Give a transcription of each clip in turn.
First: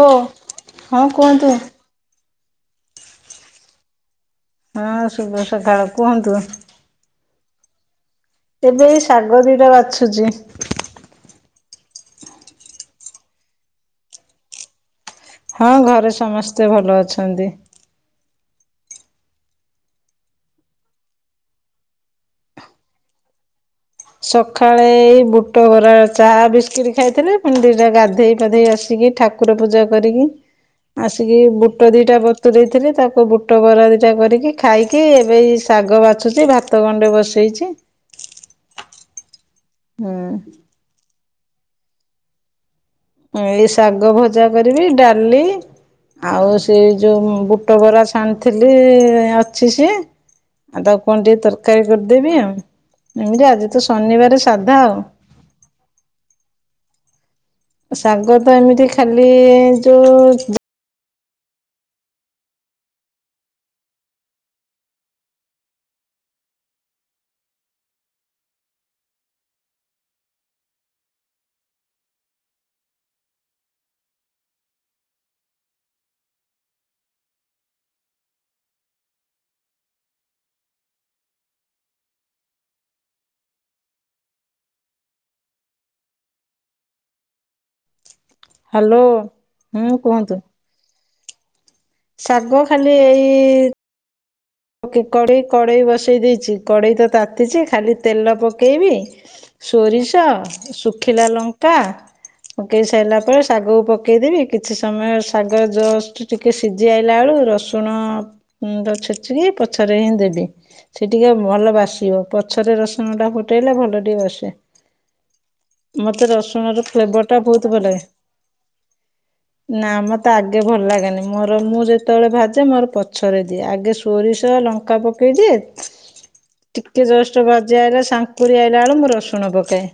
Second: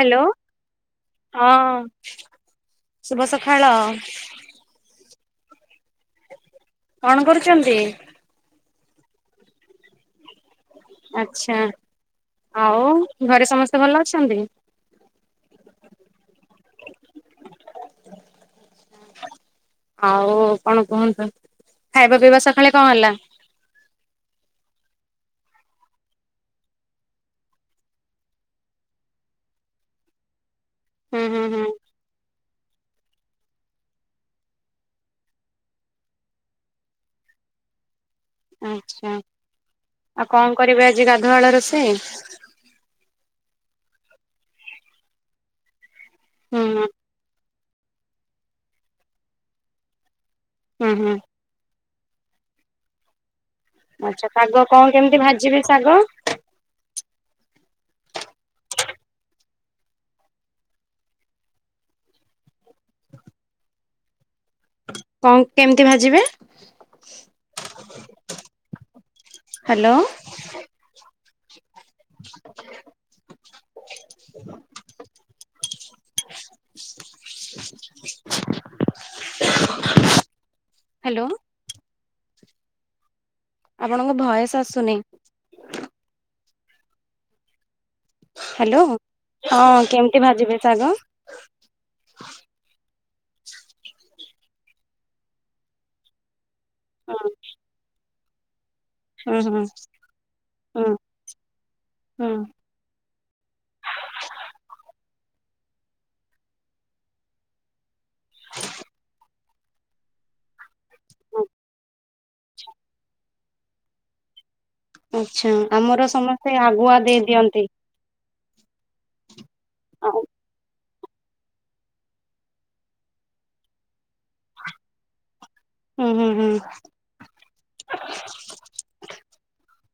Hello ହଁ। ଶୁଭ ସକାଳ। ହଁ ଶୁଭ ସକାଳ କୁହନ୍ତୁ। କଣ କରୁଛନ୍ତି? ତେବେ ଏଇ ଶାଗ ଦିଟା ବାଛୁଛି। ଆ୍ଛା ଆଉ ଘରେ ସମସ୍ତେ ଭଲ ଅଛନ୍ତି। ହଁ ଘରେ ସମସ୍ତେ ଭଲ ଅଛନ୍ତି ଆଛା। ଆଉ କଣ କୁହନ୍ତୁ ଖାଇବା ପିଇବା ସକାଳେ କଣ ହେଲା? ସକାଳେ ଏ ବୁଟ ବରା ଚା ବିସ୍କିଟ ଖାଇଥିଲେ ପୁଣି ଦିଟା ଗାଧେଇ ପାଧେଇ ଆସିକି। ଠାକୁର ପୂଜା କରିକି ହୁଁ ଆସିକି ହୁଁ ହୁଁ ବୁଟ ଦିଟା ବତୁ ଦେଇଥିଲେ ତାକୁ ବୁଟ ବରା ଦିଟା କରିକି ଖାଇକି ଏବେ ଶାଗ ବାଛୁଛି ଭାତ ଗଣ୍ଡେ ବସେଇଛି ଆଚ୍ଛା ଆଉ ହୁଁ। କଣ କରିବି ଆଜି ଗାଧୁଆଳ ରୋଷେଇ ଶାଗ ଭଜା କରିବି ଡାଲି ଆଉ ହୁଁ ସେ ହୁଁ ଯୋଉ ପୋଟ ବରା ଛାଣିଥିଲି ଅଛି ସିଏ ଆଉ ହୁଁ ତାକୁ ହୁଁ କଣ ଟିକେ ତରକାରୀ କରିଦେବି ଆଉ ଯ ତ ଆଚ୍ଛା ଶନିବାର ଶାଗ ସାଧା କଣ ଆଉ। କେମିତି ଭାଜିବେ ଶାଗ? ଶାଗ ତ ଏମିତି ଖାଲି ଯୋଉ। [unintelligible] କଣ କେମିତି ଭାଜିବେ ହ୍ୟାଲୋ। [unintelligible] [unintelligible] ହ୍ୟାଲୋ। ଆପଣଙ୍କ ବୟସ ଆସୁନି। ହ୍ୟାଲୋ ହଁ ହୁଁ କେମିତି ଭାଜିବେ ଶାଗ ସାଗବ ଖାଲି ଏଇ କେଇ କଡେଇ ବସେଇ ଦେଇଛି କଡେଇ ତ ହୁଁ ତାତିଛି ଖାଲି ତେଲ ପକ ପକେଇବି ହୁଁ ସୋରିଷ ହୁଁ ଶୁଖିଲା ଲଙ୍କା ହୁଁ ପକେଇ ସାରିଲା ପରେ ଶାଗକୁ ପକେଇଦବି କିଛି ସମୟ ଶାଗ ଜଷ୍ଟ ଟିକେ ସିଝି ଆଇଲା ବେଳୁ ରସୁଣ ତ ଛ। ିକ ପଛରେ ହିଁ ଦେବି ସେ ଟିକେ ଭଲ ବାସିବ ପଛରେ ରସୁଣ ଟା ଫୁଟେଇଲେ ଭଲ ଟିକେ ବାସେ ଆଚ୍ଛା ଆମର ମତେ ସମସ୍ତେ ରସୁଣ ର ଆଗୁଆ ଦେଇ ଫ୍ଲେବର ଟା ଦିଅନ୍ତି ବହୁତ ଭଲ ନା ଆଉ ମତେ ଆଗେ ଭଲ ଲାଗେନି ମୋର ମୁଁ ଯେତେବେଳେ ଭାଜେ ମୋର ପଛରେ ଦିଏ ଆଗେ ସୋରିଷ ଲଙ୍କା ପକାଇଛି। ହୁଁ ହୁଁ ହୁଁ ଟିକେ ଜଷ୍ଟ ଭଜି ଆଇଲା ସାଙ୍କୁରି ଆଇଲାା ବେଳୁ ମୁଁ ରସୁଣ ପକାଏ।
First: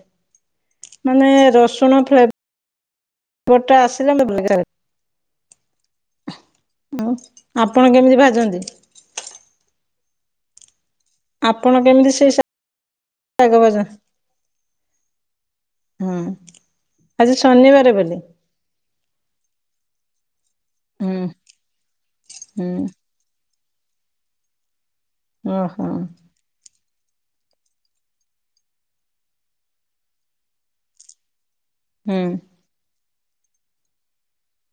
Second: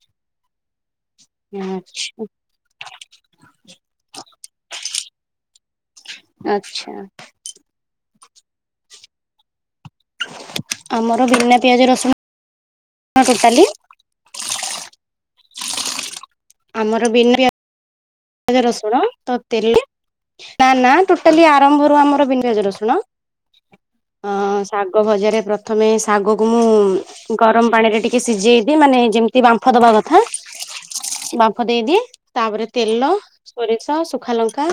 ମାନେ ରସୁଣ ଆଚ୍ଛା ଫ୍। ଗୋଟେ ଆସିଲ। ଆଚ୍ଛା। ଆପଣ କେମିତି ଭାଛନ୍ତି ଆମର ଭେନା ପିଆଜ କେମିତି ସେଇ ରସୁଣ ଶାଗ ଟୋଟାଲି ହଁ ଆଜି ଶନିବାର ବୋଲି ଗଜ ରସୁଣ ତତିଲ ନା ନା ହୁଁ ଟୋଟାଲି ଆରମ୍ଭରୁ ଆମର ବିଧଜର ହୁଁ ଶୁଣ ଶାଗ ଭଜାରେ ଓହୋ ପ୍ରଥମେ ଶାଗକୁ ମୁଁ ଗରମ ପାଣିରେ ଟିକେ ସିଝେଇଦି ମାନେ ଯେମିତି ବାମ୍ଫ ଦବା କଥା ଭଫ ଦେଇଦିଏ ହୁଁ ତାପରେ ତେଲ ସୋରିଷ ଶ ସୁଖାଲଙ୍କା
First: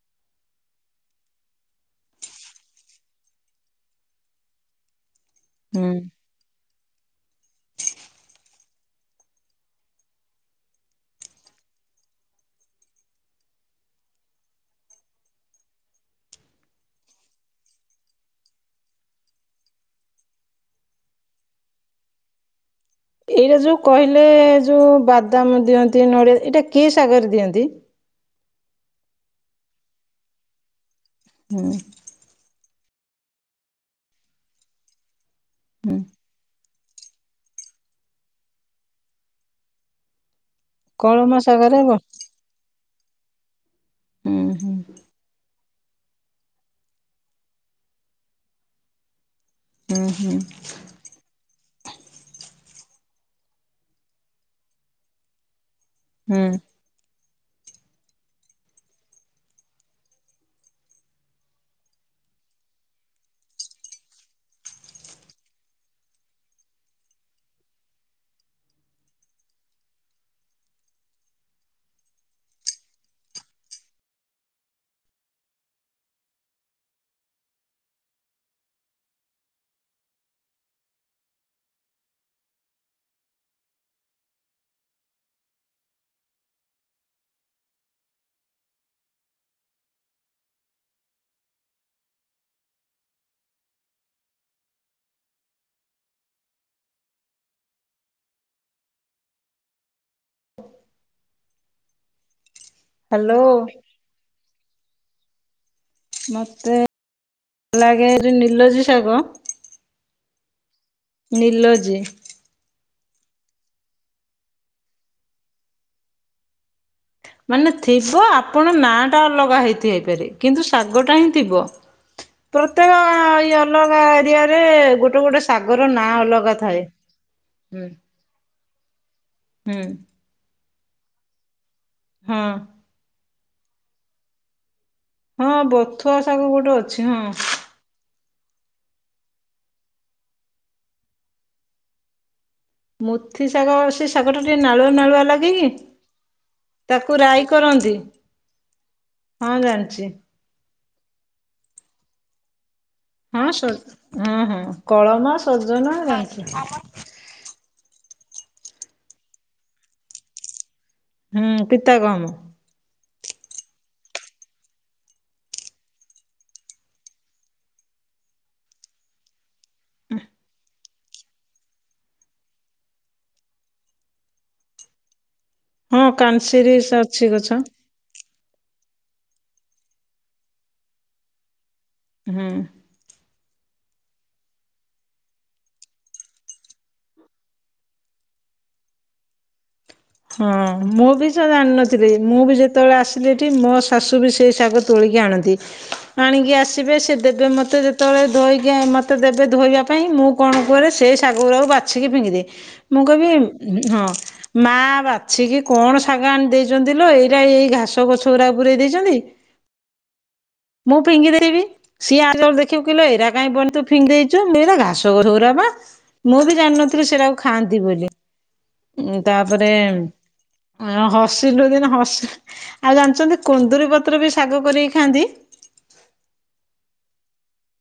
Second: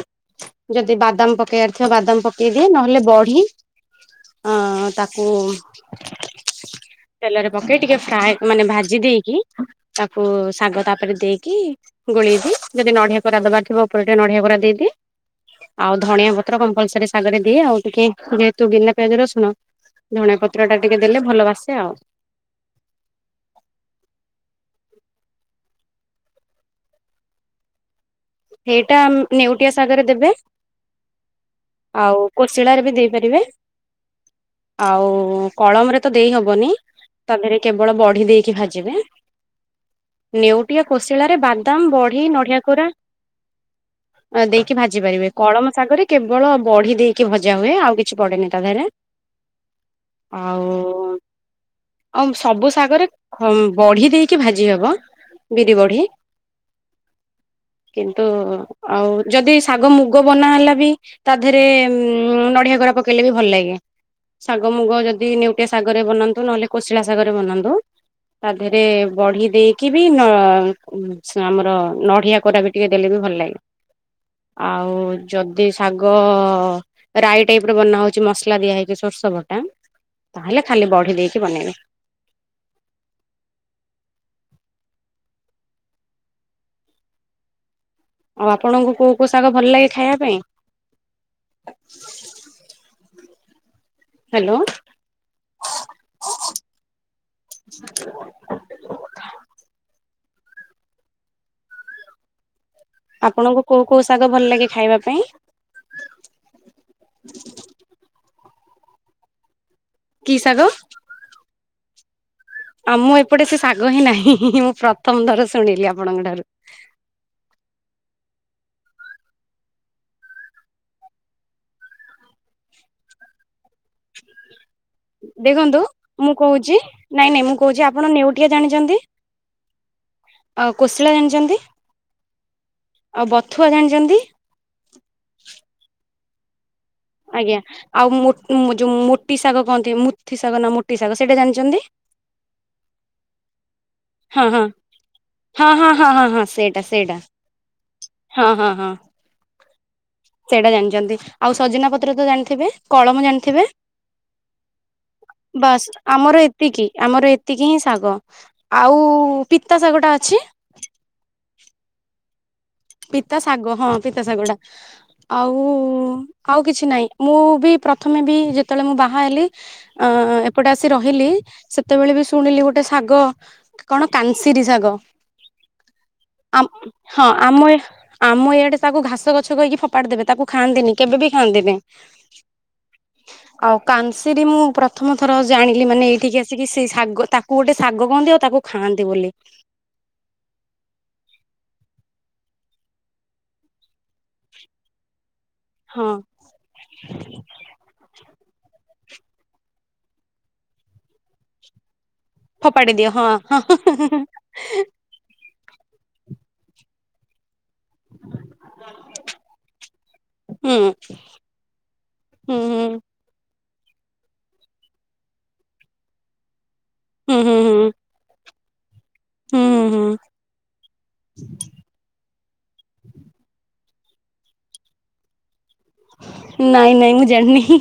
ଯଦି ବାଦାମ ପକେଇବାର ଥିବା ବାଦାମ ପକେଇଦିଏ ନହେଲେ ବଢି ଅ ତାକୁ ହୁଁ। ଓୁ ତେଲରେ ପକେଇ ଟିକେ ଫ୍ରାଏ ମାନେ ଭାଜି ଦେଇକି ତାକୁ ଶାଗ ତାପରେ ଦେଇକି ଗୋଳେଇକି ଯଦି ନଡିଆ କରା ଦବାର ଥିବ ଉପରେ ଟିକେ ନଢଆ କରା ଦେଇଦିଏ। ଆଉ ଧଣିଆ ପତ୍ର କମ୍ପଲସରି ଶାଗରେ ଦିଏ ଆଉ ଟିକେ ଯେହେତୁ ବିନା ପିଆଜ ରସୁଣ ଧଣିଆ ପତ୍ର ଟା ଟିକେ ଦେଲେ ଭଲ ବାସେ ଆଉ। ଏଇଟା ଯୋଉ କହିଲେ ଯୋଉ ବାଦାମ ଦିଅନ୍ତି ନଡ଼ିଆ ଏଇଟା କି ଶାଗରେ ଦିଅନ୍ତି। ସେଇଟା ନେଉଟିଆ ଶାଗରେ ଦେବେ ହୁଁ ଆଉ କୋଶଳ ରେ। ଦେଇପାରିବେ ଆଉ ହୁଁ କଳମରେ ତ ଦେଇ ହବନି। ତା ଦେହରେ କେବଳ ବଢି ଦେଇକି ଭାଜିବେ। ନେଉଟିଆ ରେ କଳମ କୋଶଳ ରେ ଶାଗରେ ବାଦାମ ହୁଁ ବଢି ନଡ଼ିଆ କୋରା ହୁଁ ହୁଁ ଦେଇକି ଭାଜି ପାରିବେ କଳମ ଶାଗରେ କେବଳ ବଢି ଦେଇକି ଭଜା ହୁଏ ଆଉ କିଛି ପଡେନି ତା ଦେହରେ। ହୁଁ ହୁଁ। ଆଉ ଆଉ ସବୁ ଶାଗରେ ବଢି ଦେଇକି ଭାଜି ହବ। କି ବଢି। କିନ୍ତୁ ଆଉ ଯଦି ଶାଗ ମୁଗ ବନା ହେଲା ବି ତା ଦେହରେ ଉ ନଡିଆ କୋରା ପକେଇଲେ ବି ଭଲ ଲାଗେ। ଶାଗ ମୁଗ ଯଦି ନେଉଟିଆ ଶାଗରେ ବନାନ୍ତୁ ନହେଲେ କୋଶଳା ଶାଗରେ ବନାନ୍ତୁ ତା ଦେହରେ ବଢି ଦେଇକି ବି ନ ଆମର ନଡିଆ କୋରା ବି ଟିକେ ଦେଲେ ବି ଭଲ ଲାଗେ। ଆଉ ଯଦି ଶାଗ ରାଇ ଟାଇପ ର ବନା ହଉଛି ମସଲା ଦିଆ ହେଇକି ଶୋ ସୋରିଷ ବଟା ତାହେଲେ ଖାଲି ବଢି ଦେଇକି ବନେଇବେ। [inaudible] ଆଉ ଆପଣଙ୍କୁ କୋଉ କୋଉ ଶାଗ ଭଲ ଲାଗେ ଖାଇବା ପାଇଁ? ହାଲୋ। [inaudible] ହ୍ୟାଲୋ ଆପଣଙ୍କୁ କୋଉ କୋଉ ଶାଗ ଭଲ ଲାଗେ ଖାଇବା ପାଇଁ? ମତେ ଭଲଲାଗେ ଏ ନୀଲୋଜୀ ଶାଗ। କି ଶାଗ? ନିଲୋଜି। ଆଉ ମୁଁ ଏପଟେ ସେ ଶାଗ ହିଁ ନାହିଁ ମୁଁ ପ୍ରଥମ ଥର ଶୁଣିଲି ଆପଣଙ୍କ ଠାରୁ। ମାନେ ଥିବ ଆପଣ ନା ଟା ଅଲଗା ହେଇଥାଇପାରେ କିନ୍ତୁ ଶାଗ ଟା ହିଁ ଥିବ। ପ୍ରତ୍ୟେକ ଅଲଗା ଏରିଆ ଏବେ ଗୋଟେ ଗୋଟେ ଦେଖନ୍ତୁ ଶାଗର ନାଁ ମୁଁ ଅଲଗା କହୁଛି ଥାଏ ନାଇଁ ନାଇଁ ମୁଁ କହୁଛି ହୁଁ ଆପଣ ନେଉଟିଆ ଜାଣିଛନ୍ତି? । ହୁଁ । ଆଉ କୋଶଳା ଜାଣିଛନ୍ତି । ହଁ । ଆଉ ବଥୁଆ ଜାଣିଛନ୍ତି । ହଁ ବଥୁଆ ଶାଗ ଗୋଟେ ଅଛି। ହଁ। ଆଜ୍ଞା ଆଉ ମୁ ଯୋଉ ମୋଟି ଶାଗ କହନ୍ତି ମୁଠି ଶାଗ ନା ମୋଟି ଶାଗ ସେଇଟା ଜାଣିଛନ୍ତି। ମୁଠି ଶାଗ। ସେ ଶାଗଟା ହଁ ଟିକେ ହଁ ନାଳୁଆ ନାଳୁଆ ଲାଗେକି ହଁ ହଁ ହଁ ହଁ ହଁ ସେଇଟା ସେଇଟା ତାକୁ ରାଇ କରନ୍ତି। ହଁ ହଁ ହଁ। ହଁ ଜାଣିଛି। ସେଇଟା ଆଉ ସଜନା ପତ୍ର ତ ଜାଣିଥିବେ। କଳମ ହଁ ସ ଜାଣିଥିବେ ହଁ ହଁ କଳମ ବାସ୍ ସଜନା ଆମର ଜାଣିଛି। ଏତିକି ଆମର ଏତିକି ହିଁ ଶାଗ। ଆଉ ପିତା ଶାଗଟା ଅଛି। ହୁଁ ପିତା ଗହମ ପିତା ଶାଗ ହଁ ପିତା ଶାଗ ଟା ଆଉ ଆଉ କିଛି ନାଇଁ ମୁଁ ବି। ପ୍ରଥମେ ବି ଯେତେବେଳେ ମୁଁ ବାହା ହେଲି ଏପଟେ ଆସି ରହିଲି ସେତେବେଳେ ବି ଶୁଣିଲି ଗୋଟେ। ଶାଗ କଣ କାନସିରୀ ଶାଗ ହଁ ଆ କାନସିରି ଅଛି ହଁ ଗଛ ଆମ ଏ। ଆମ ଇଆଡେ ତାକୁ ଘାସ ଗଛ କହିକି ଫୋପାଡି ଦେବେ ତାକୁ ଖାଆନ୍ତିନି କେବେ ବି ଖାଆନ୍ତିନି। ହୁଁ। ଆଉ କାନ୍ସିର ମୁଁ ପ୍ରଥମ ଥର ଜାଣିଲି ମାନେ ଏଇଠିକି ଆସିକି ସେ ଶାଗ ତାକୁ ଗୋଟେ ଶାଗ କହନ୍ତି ଆଉ ତାକୁ ଖାଆନ୍ତି ବୋଲି ହଁ, ମୁଁ ବି ତ ଜାଣିନଥିଲି ମୁଁ ବି ଯେତେବେଳେ ଆସିଲି ଏଠି ମୋ ଶାଶୁ ବି ସେଇ ଶାଗ ତୋଳିକି ଆଣନ୍ତି ହଁ ଆଣିକି ଆସିବେ ସେ ଦେବେ ମୋତେ ଯେତେବେଳେ ଧୋଇକି ମୋତେ ଦେବେ ଧୋଇବା ପାଇଁ ।ମୁଁ କଣ କରେ ସେହି ଶାଗଗୁରାକୁ ବାଛ ଫିଙ୍ଗି ଦେ, ଫୋପାଡି ମୁଁ ଦିଅ ହଁ କହିବି ହଁ ବାଛି କିି କଣ ଶାଗ ଆଣି ଦେଇଛନ୍ତି ଲୋ ଏଇଟା ଏଇ ଘା ଘାସ ଗଛ ଗୁରା ପୁରେଇ ଦେଇଛନ୍ତି ମୁଁ ଫିଙ୍ଗି ଦେବି। ସିଏ ହୁଁ [unintelligible] ହୁଁ କହିବେ ଏଇରା କାଇଁ ବ ଫିଙ୍ଗି ଦେଇଛୁ ମୁଁ କହିବି ଏଗୁରା ଘାସଗଛ ଗୁରା ବା ।ମୁଁ ବି ଜାଣିନଥିଲି ହୁଁ ସେଟାକୁ ହୁଁ ହୁଁ ହୁଁ ଖାଆନ୍ତି ବୋଲି। ଉଁ, ତାପରେ ହୁଁ ହୁଁ ହୁଁ ହସିଲୁ ଦିନେ ହସି ଆଉ ଜାଣିଛନ୍ତି କୁନ୍ଦୁରୀ ପତ୍ର ବି ଶାଗ କରିକି ଖାଆନ୍ତି। ନାଇଁ-ନାଇଁ ମୁଁ ଜାଣିନି।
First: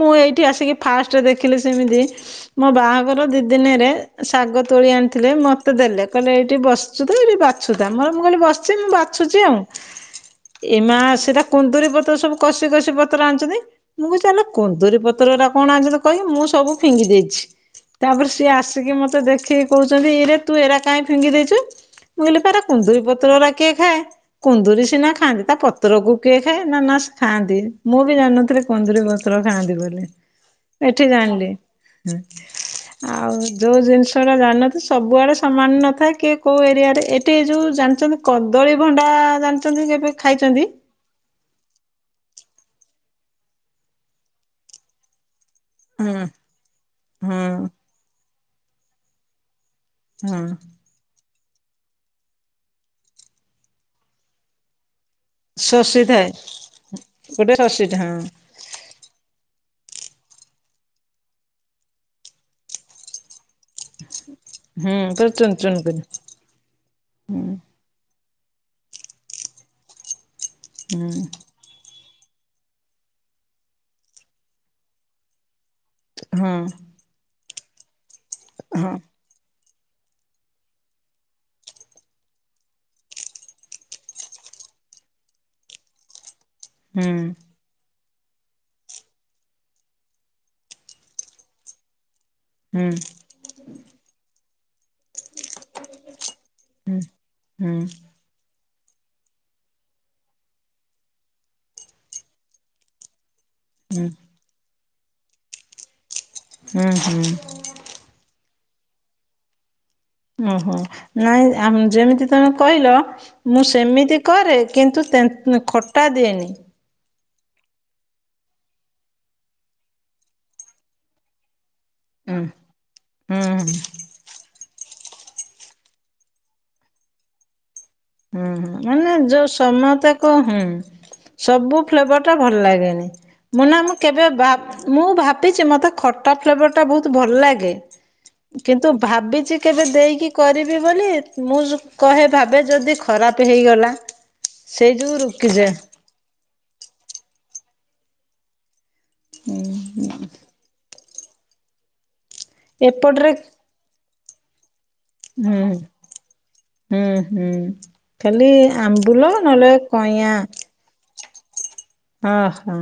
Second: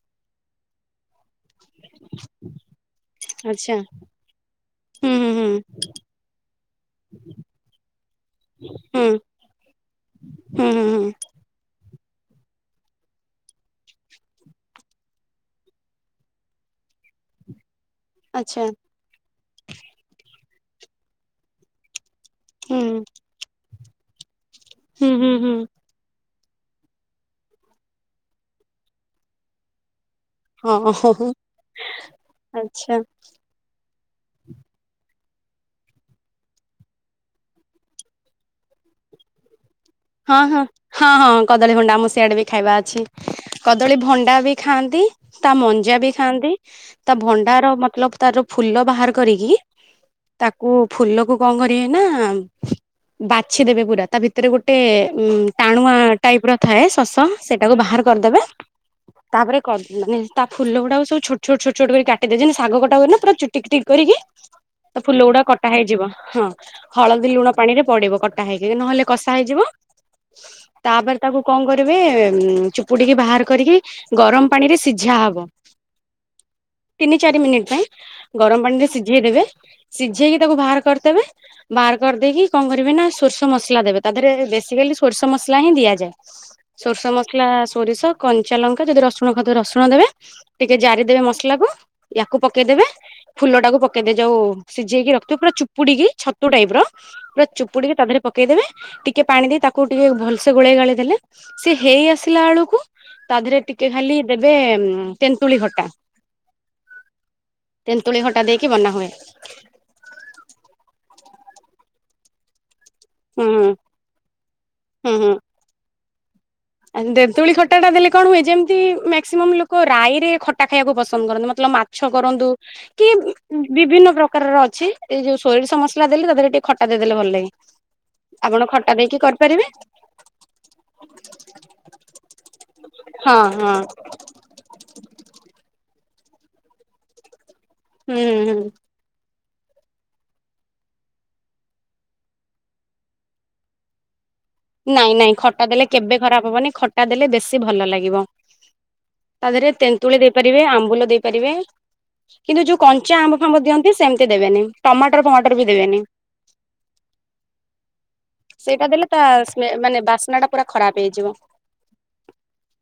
ମୁଁ ଏଇଠି ଆସିକି ଫାଷ୍ଟ ଦେଖି ଦେଖିଲେ ସେମିତି, ମୋ ବାହାଘର ଦି ଆଚ୍ଛା ଦିନରେ ଶାଗ ତୋଳି ହୁଁ ଆଣିଥିଲେ ହୁଁ ମତେ ଦେଲେ କହିଲେ ଏଇଠି ବସିଚୁ ତ ଏଇଠି ବାଛୁଥା। ମୋର ମୁଁ କହିଲି ବସିଛି ମୁଁ ହୁଁ ବାଛୁଛି ଆଉ। ହୁଁ ଏ ହୁଁ ମା ହୁଁ ସେଟା କୁନ୍ଦୁରୀ ପତ୍ର ସବୁ କଷି କଷି ପତ୍ର ଆଣିଛନ୍ତି। ମୁଁ କହୁଚି ଆଲୋ କୁନ୍ଦୁରୀ ପତ୍ରଗୂରା କଣ ଆଣିଚନ୍ତି କହିକି ମୁଁ ସବୁ ଫିଙ୍ଗି ଦେଇଚି। ତାପରେ ସିଏ ଆଚ୍ଛା ଆସିକି ମତେ ଦେଖିକି କହୁଚନ୍ତି ଇରେ ତୁ ଏଗୁରା କାହିଁ ଫିଙ୍ଗି ଦେଇଚୁ? ମୁଁ କହିଲି ତାର ହୁଁ ଦୁଇ ପତ୍ରଗୁରା କିଏ କୁନ୍ଦୁରିୀ ସିନା ହୁଁ ହୁଁ ଖାଆନ୍ତି ହୁଁ ତା ପତ୍ରକୁ କିଏ ଖାଏ। ନା, ନା ସେ ଖାଆନ୍ତି ।ମୁଁ ବି ଜାଣିନଥିଲି କୁନ୍ଦୁରୀ ପତ୍ର ଖାଆନ୍ତି ବୋଲି। ହଁ ଏଠି ହଁ ଜାଣିଲି। ଆଚ୍ଛା ଆଉ ଯୋଉ ଜିନିଷ ଏଗୁରା ଜାଣିନଥିଲି ସବୁଆଡେ ସମାନ ନଥାଏ କି କୋଉ ଏରିଆରେ ଏଠି ଯୋଉ ଜାଣିଚନ୍ତି କଦଳୀ ଭଣ୍ଡା ଜା ହଁ-ହଁ-ହଁ-ହଁ କଦଳୀ ଭଣ୍ଡା ଆମ ସିଆଡେ ବି ଖାଇବା ଅଛି। କଦଳୀ ଭଣ୍ଡା ବି ଖାଆନ୍ତି। ତା ମଞ୍ଜା ବି ହୁଁ ଖାଆନ୍ତି, ତା ହୁଁ ଭଣ୍ଡାର ମତଲବ ତାର ଫୁଲ ବାହାର କରିକି ହୁଁ ତାକୁ ଫୁଲକୁ କଣ କରିବେ ନା ବାଛିଦେବେ ପୁରା ତା ଭିତରେ ଗୋଟେ ଉଁ ଟାଣୁଆ ଶୋଷି ଥାଏ ଟାଇପ ର ଥାଏ ଶସ ଗୋଟେ ସେଇଟାକୁ ଶୋଷିଟା ବାହାର ହଁ କରିଦେବେ ତାପରେ ମାନେ ତା ଫୁଲ ଗୁଡାକ ସବୁ ଛୋଟ-ଛୋଟ-ଛୋଟ-ଛୋଟ କରି କରିଦେଇଛନ୍ତି ଶାଗ କଟା ହୁଏ ନା ପୁରା ଟିକ୍-ଟିକ୍ କରିକି ହୁଁ ତା ଫୁଲ ପୁରା ଗୁଡା ଚୁନ କଟା ଚୁନ କରି ହେଇଯିବ। ହଁ ହଳଦୀ ହୁଁ ଲୁଣ ପାଣିରେ ପଡିବ କଟ କଟା ହେଇ ନହେଲେ କଷା ହେଇଯିବ। ହୁଁ ତାପରେ ତାକୁ କଣ କରିବେ ଉଁ ଚୁପୁଡିକି ବାହାର କରିକି ଗରମ ପାଣିରେ ସିଝା ହବ ହଁ ତିନି ଚାରି ମିନିଟ ପାଇଁ ଗରମ ପାଣିରେ ହଁ ସିଝେଇ ଦେବେ ସିଝେଇକି ତାକୁ ବାହାର କରିଦେବେ ବାହାର କରିଦେଇକି କଣ କରିବେ ନା ସୋରିଷ ମସଲା ଦେବେ। ତା ଦେହରେ ବେସିକାଲି ସୋରିଷ ମସଲା ହିଁ ଦିଆଯାଏ। ସୋରିଷ ହୁଁ ମସଲା ସୋରିଷ କଞ୍ଚା ଲଙ୍କା ଯଦି ରସୁଣ ଥବ ରସୁଣ ଦେବେ ଟିକେ ଜାରିଦେବେ ମସଲାକୁ ୟାକୁ ପକେଇଦେବେ ହୁଁ ଫୁଲ ଟାକୁ ପକେଇଦେବ ଯୋଉ ସିଝେଇକି ରଖ ପୁରା ଚୁପୁଡିକି ଛତୁ ଟାଇପ ର ପୁରା ହୁଁ ଚୁପୁଡିକି ତା ଦେହରେ ପକେଇଦେବେ ଟିକେ ପାଣି ଦେଇ ତାକୁ ଟିକେ ଭଲସେ ଗୋଳେଇ ଗାଳେଇ ଦେଲେ ସେ ହେଇ ଆସିଲା ବେଳକୁ ତା ଦେହରେ ଟିକେ ହୁଁ ଖାଲି ଦେବେ ତେନ୍ତୁଳି ଖଟା। ହୁଁ-ହୁଁ। କି ବନା ହୁଏ। ଓ ହୋ ନାଇଁ ଯେମିତି ତମେ କହିଲ ହୁଁ ମୁଁ ସେମିତି କରେ କିନ୍ତୁ ହୁଁ ହୁଁ। ତେନ୍ ଖଟା ଦିଏନି। ଆ ତେନ୍ତୁଳି ଖଟା ଟା ଦେଲେ କଣ ହୁଏ ଯେମିତି ମାକ୍ସିମମ୍ ଲୋକ ରାଇରେ ଖଟା ଖାଇବାକୁ ପସନ୍ଦ କରନ୍ତି ମତେ ମାଛ ହୁଁ କରନ୍ତୁ କି ହୁଁ ହୁଁ ବିଭିନ୍ନ ପ୍ରକାରର ଅଛି। ଏଇ ଯୋଉ ସୋରିଷ ମସଲା ଦେଲି, ତା ଦେହରେ ଟିକେ ଖଟା ଦେଇ ଦେଲେ ଭଲ ଲାଗେ। ହୁଁ ଆପଣ ହୁଁ ଖଟା ମାନେ ଦେଇକି ଯୋଉ କରିପାରିବେ ସମୟତା କୁ ହୁଁ ସବୁ ଫ୍ଲେଭରଟା ଭଲ ଲାଗେନି ହଁ ମୁଁ ହଁ ନା ମୁଁ କେବେ ମୁଁ ଭାବିଛି ମୋତେ ଖ ଟା ଫ୍ଲେଭର ଟା ବହୁତ ଭଲ ଲାଗେ ହୁଁ ହୁଁ କିନ୍ତୁ ଭାବିଚି। କେବେ ଦେଇକି କରିବି ବୋଲି ମୁଁ କହେ ଭାବେ ଯଦି ଖରାପ ହେଇଗଲା। ସେଇ ନାଇଁ ଯୋଉ ନାଇଁ ଖଟା ରୁକିଯାଏ ଦେଲେ କେବେ ଖରାପ ହବନି ଖଟା ଦେଲେ ବେଶୀ ଭଲ ଲାଗିବ। ତା ଦେହରେ ତେନ୍ତୁଳି ଦେଇପାରିବେ ଆମ୍ବୁଲ ଦେଇପାରିବେ। କିନ୍ତୁ ଯୋଉ କଞ୍ଚା ଏପଟରେ ଆମ୍ବ ଫାମ୍ବ ଦିଅନ୍ତି ସେମିତି ଦେବେନି ଟମାଟର ଫମାଟର ହୁଁ ବି ଦେବେନି। ହୁଁ ହୁଁ ଖାଲି ସେଇଟା ଦେଲେ ଆମ୍ବ ତା ତଲ ସ୍ମେ ନଲେ ମାନେ କଇଆ ବାସ୍ନା ଟା ପୁରା ଖରାପ ହେଇଯିବ। ଅ ହଁ।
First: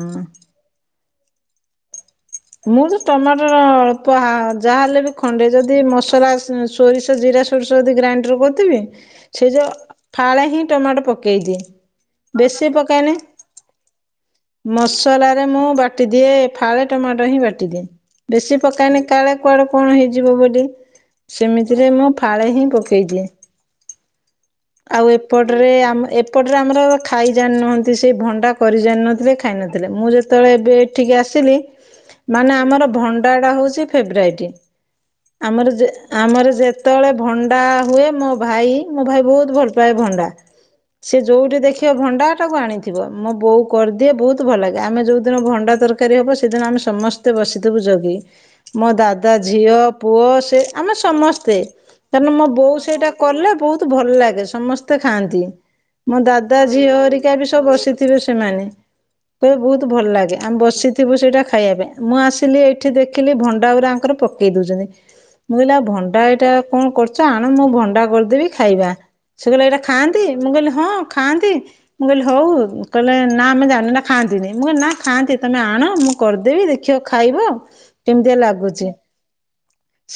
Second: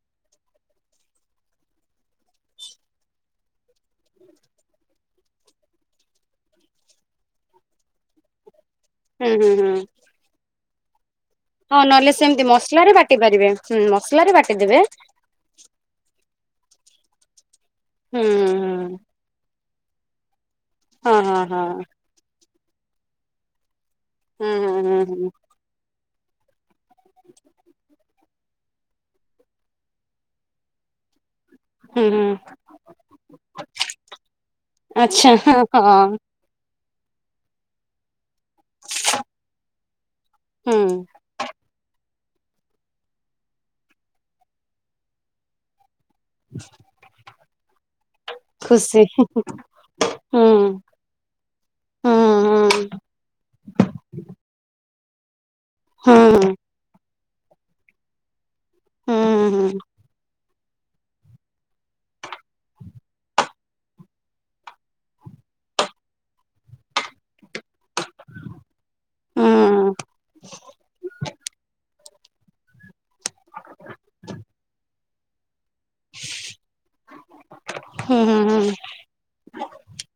ମୁଁ ତ ଟମାଟର ଅଳ୍ପ ଯାହାହେଲେ ବି ଖଣ୍ଡେ ଯଦି ମସଲା ସୋରିଷ ଜିରା ଜିରା ସୋରିଷ ଯଦି ଗ୍ରାଇଣ୍ଡର କରିଥିବି ହୁଁ ହୁଁ ସେ ହୁଁ ଯୋଉ ଫଳେହିଁ ଟମାଟ ପକେଇବ। ପକେଇଦିଏ ହଁ ନହେଲେ ସେମିତି ବେଶୀ ମସଲାରେ ପକାନି ବାଟି ପାରିବେ ହୁଁ ମସଲାରେ ବାଟିଦେବେ ମସଲାରେ ମୁଁ ବାଟିଦି ସିଏ ଫାଳେ ଟମାଟୋ ହିଁ ବାଟିଦିଏ ହୁଁ ବେଶୀ ହୁଁ ହୁଁ ପକଏନି କାଳେ କୁଆଡେ କଣ ହେଇଯିବ ବୋଲି ହଁ ହଁ ସେମିତିରେ ମୁଁ ଫାଳେ ହିଁ ପକେଇଛି। ହଁ ହୁଁ ହୁଁ ଆଉ ହୁଁ ହୁଁ ଏପଟରେ ଆମ ଏ ଏପଟରେ ଆମର ଖାଇ ଜଣିନାହାନ୍ତି ସେ ଭଣ୍ଡା କରି ଜାନ ନଥିଲେ ଖାଇ ନଥିଲେ ମୁଁ ଯେତେବେଳେ ଏବେ ଏଠିକି ଆସି ହୁଁ ହୁଁ ମାନେ ଆମର ଭଣ୍ଡା ଟା ହଉଛି ଫେବ୍ରଇଟ ଆଚ୍ଛା ହଁ ଆମର ଯେ ହଁ ଆମର ଯେ ଯେତେବେଳେ ଭଣ୍ଡା ହୁଏ ମୋ ଭାଇ ମୋ ଭାଇ ବହୁତ ଭଲ ପାଏ ଭଣ୍ଡା ହୁଁ ସେି ଯୋଉଠି ଦେଖ ଭଣ୍ଡାଟାକୁ ଆଣିଥିବ ମୋ ବୋଉ କରିଦିଏ ବହୁତ ଭଲ ଲାଗେ ଆମେ ଯଉଦିନ ଭଣ୍ଡା ତରକାରୀ କାରୀ ହେବ ସେଦିନ ଆମେ ସମସ୍ତେ ବସିଥିବୁ ଜଗି। ମୋ ଖୁସି ଦାଦା ଝିଅ ପୁଅ ହୁଁ ସେ ଆମେ ସମସ୍ତେ ହୁଁ କାରଣ ମୋ ହୁଁ ବୋଉ ସେଇଟା କଲେ ବହୁତ ଭଲ ଲାଗେ ସମସ୍ତେ ଖାଆନ୍ତି ମୋ ହୁଁ ଦାଦା ଝିଅ ହରିକା ବି ସବୁ ବସିଥିବେ ସେମାନେ ହୁଁ [inaudible] ହୁଁ ବହୁତ ଭଲ ଲାଗେ ଆମେ ବସିଥିବୁ ସେଇଟା ଖାଇବା ପାଇଁ ମୁଁ ଆସିଲି ଏଇଠି ଦେଖିଲି ଭଣ୍ଡା ଗୁରା ଆଙ୍କର ପକେଇ ଦେଉଛନ୍ତି। ମୁଁ କହିଲା ଭଣ୍ଡା ଏଇଟା କଣ କରୁଛ ଆଣ ମୁଁ ଭଣ୍ଡା କରିଦେବି ଖାଇବା। ସେ ହୁଁ କହିଲେ ଏଇଟା ଖାଆନ୍ତି ମୁଁ କହିଲି ହଁ ଖାଆନ୍ତି ମୁଁ କହିଲି ହଉ କହିଲେ। ନା ଆମେ ଜାଣୀନୁ ଏଟା ଖାଆନ୍ତିନି ମୁଁ କହିଲି ନା ଖାଆନ୍ତି ତମେ ଆଣ ମୁଁ କରିଦେବି ଦେଖିବ ଖାଇବ। ହୁଁ ହୁଁ କେମିତିଆ ଲାଗୁଛି।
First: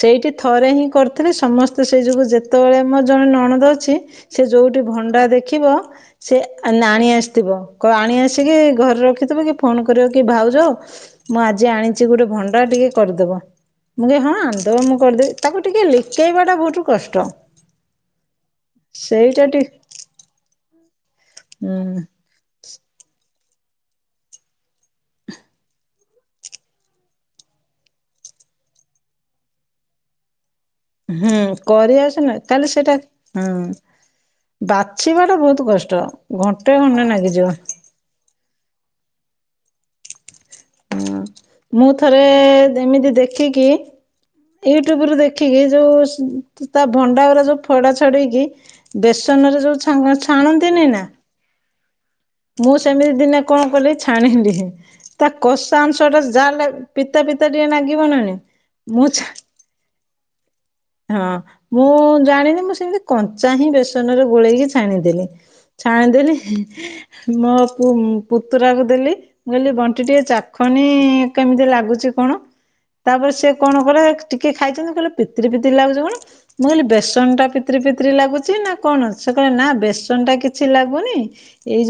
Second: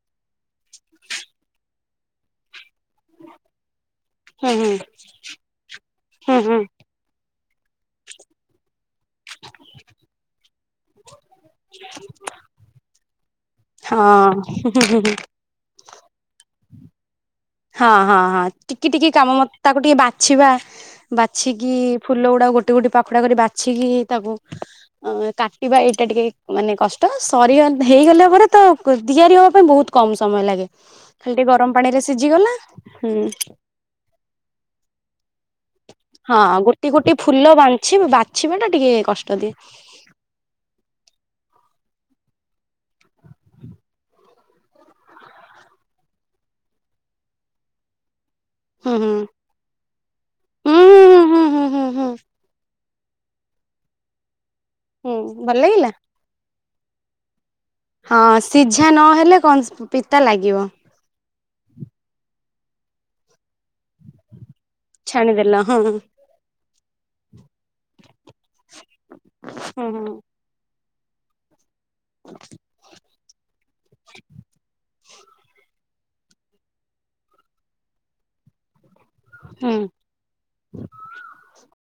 ସେଇଠି ଥରେ ହିଁ କରିଥିଲେି ସମସ୍ତେ ସେଇ ଯୋଗୁ ଯେତେବେଳେ ମୋର ଜଣେ ନଣଦ ଅଛି ସେ ହୁଁ ହୁଁ ହୁଁ ହୁଁ ଯୋଉଠି ଭଣ୍ଡା ଦେଖିବ ସେ ହଁ ନାଣି ଆସି। ଥିବ କ ଆଣି ଆସିକି ଘରେ ରଖିଥିବ କି ଫୋନ୍ କରିବ କି ଭାଉଜ। ମୁଁ ଆଜି ଆଣିଛି ଗୋଟେ ଭଣ୍ଡା ଟିକେ କରିଦବ। ମୁଁ ହଁ ଆଣିଦେବ ମୁଁ କରିଦେବି ତାକୁ ଟିକେ ଲିକେଇବା ଟା ବହୁତୁ କଷ୍ଟ। ହଁ ହଁ ହଁ ଟିକି ଟିକି କାମ ମତେ ତାକୁ ଟିକେ ବାଛିବା ବାଛିକି ହୁଁ ଫୁଲ ଗୁଡାକ ଗୋଟେ ଗୋଟେ ପାଖଡା କରି ବା ଅଛି କି ତାକୁ କାଟିବା ଏଇଟା ଟିକେ ମାନେ କଷ୍ଟ ସରି ହେଇଗଲେ ପରେ। ତ ତିଆରି ହବା ପାଇଁ ବହୁତ କମ ସମୟ ଲାଗେ ହୁଁ ଖାଲି ଟିକେ ଗରମ କରି ପାଣିରେ ଆସ ନା ସିଝିଗଲା ତାହଲେ ସେଟା ହୁଁ ବାଚଛ ବାଟା ବହୁ ହଁ ଗୋଟେ ଗୋଟେ ଫୁଲ ବାଛି ବାଛିବା ଟା ଟିକେ କଷ୍ଟ ତାଦି ହଁ ମୁଁ ଥରେ ଏମିତି ଦେଖିକି ୟୁଟ୍ୟୁବ ରୁ ଦେଖିକି ଯୋଉ ତା ଭଣ୍ଡାଗୁରା ଯୋଉ ଫଡା ଛଡେଇକି ହୁଁ ହୁଁ ବେସନରେ ଯୋଉ ଛାଙ୍ଗା ହୁଁ ଛାଣନ୍ତିନି ନା, ହୁଁ ହୁଁ ହୁଁ ହୁଁ ହୁଁ ମୁଁ ସେମିତି ଦିନ କଣ କଲି ଛାଣିଲି, ହୁଁ ତା ଭଲ କଷା ଲାଗିଲା ଅଂଶ ଟା ଯାହାହେଲେ ପିତା ପି ତା ଟିକେ ଲାଗିବ ନା ହଁ ନାହିଁ, ସିଝା ମୁଁ ନହେଲେ କଣ ପିତା ଲାଗିବ ହଁ ମୁଁ ଜାଣିନି । ମୁଁ ସେମିତି କଞ୍ଚା ହିଁ ବେସନରେ ଗୋଳେଇକି ଛାଣିଦେଲି, ଛାଣିଦେଲ ହଁ ଛାଣିଦେଲି ମୋ ପୁ ପୁତୁରାକୁ ଦେଲି ମୁଁ କହିଲି ହଁ ବଣ୍ଟି ହଁ ଟିକେ ଚାଖ କେମିତି ଲାଗୁଛି କଣ? ତାପରେ ସେ କଣ କହିଲେ ଖାଇଛନ୍ତି କହିଲେ ପିତିରି ପିତିରି ଲାଗୁଛି କଣ? ମୁଁ କହିଲି ବେସନ ଟା ପିତିରି ପିତିରି ଲାଗୁଛି ନା କଣ ସେ କହିଲେ ନା ହୁଁ ବେସନ ଟା କିଛି ଲାଗୁନି ଏଇ ଯୋ-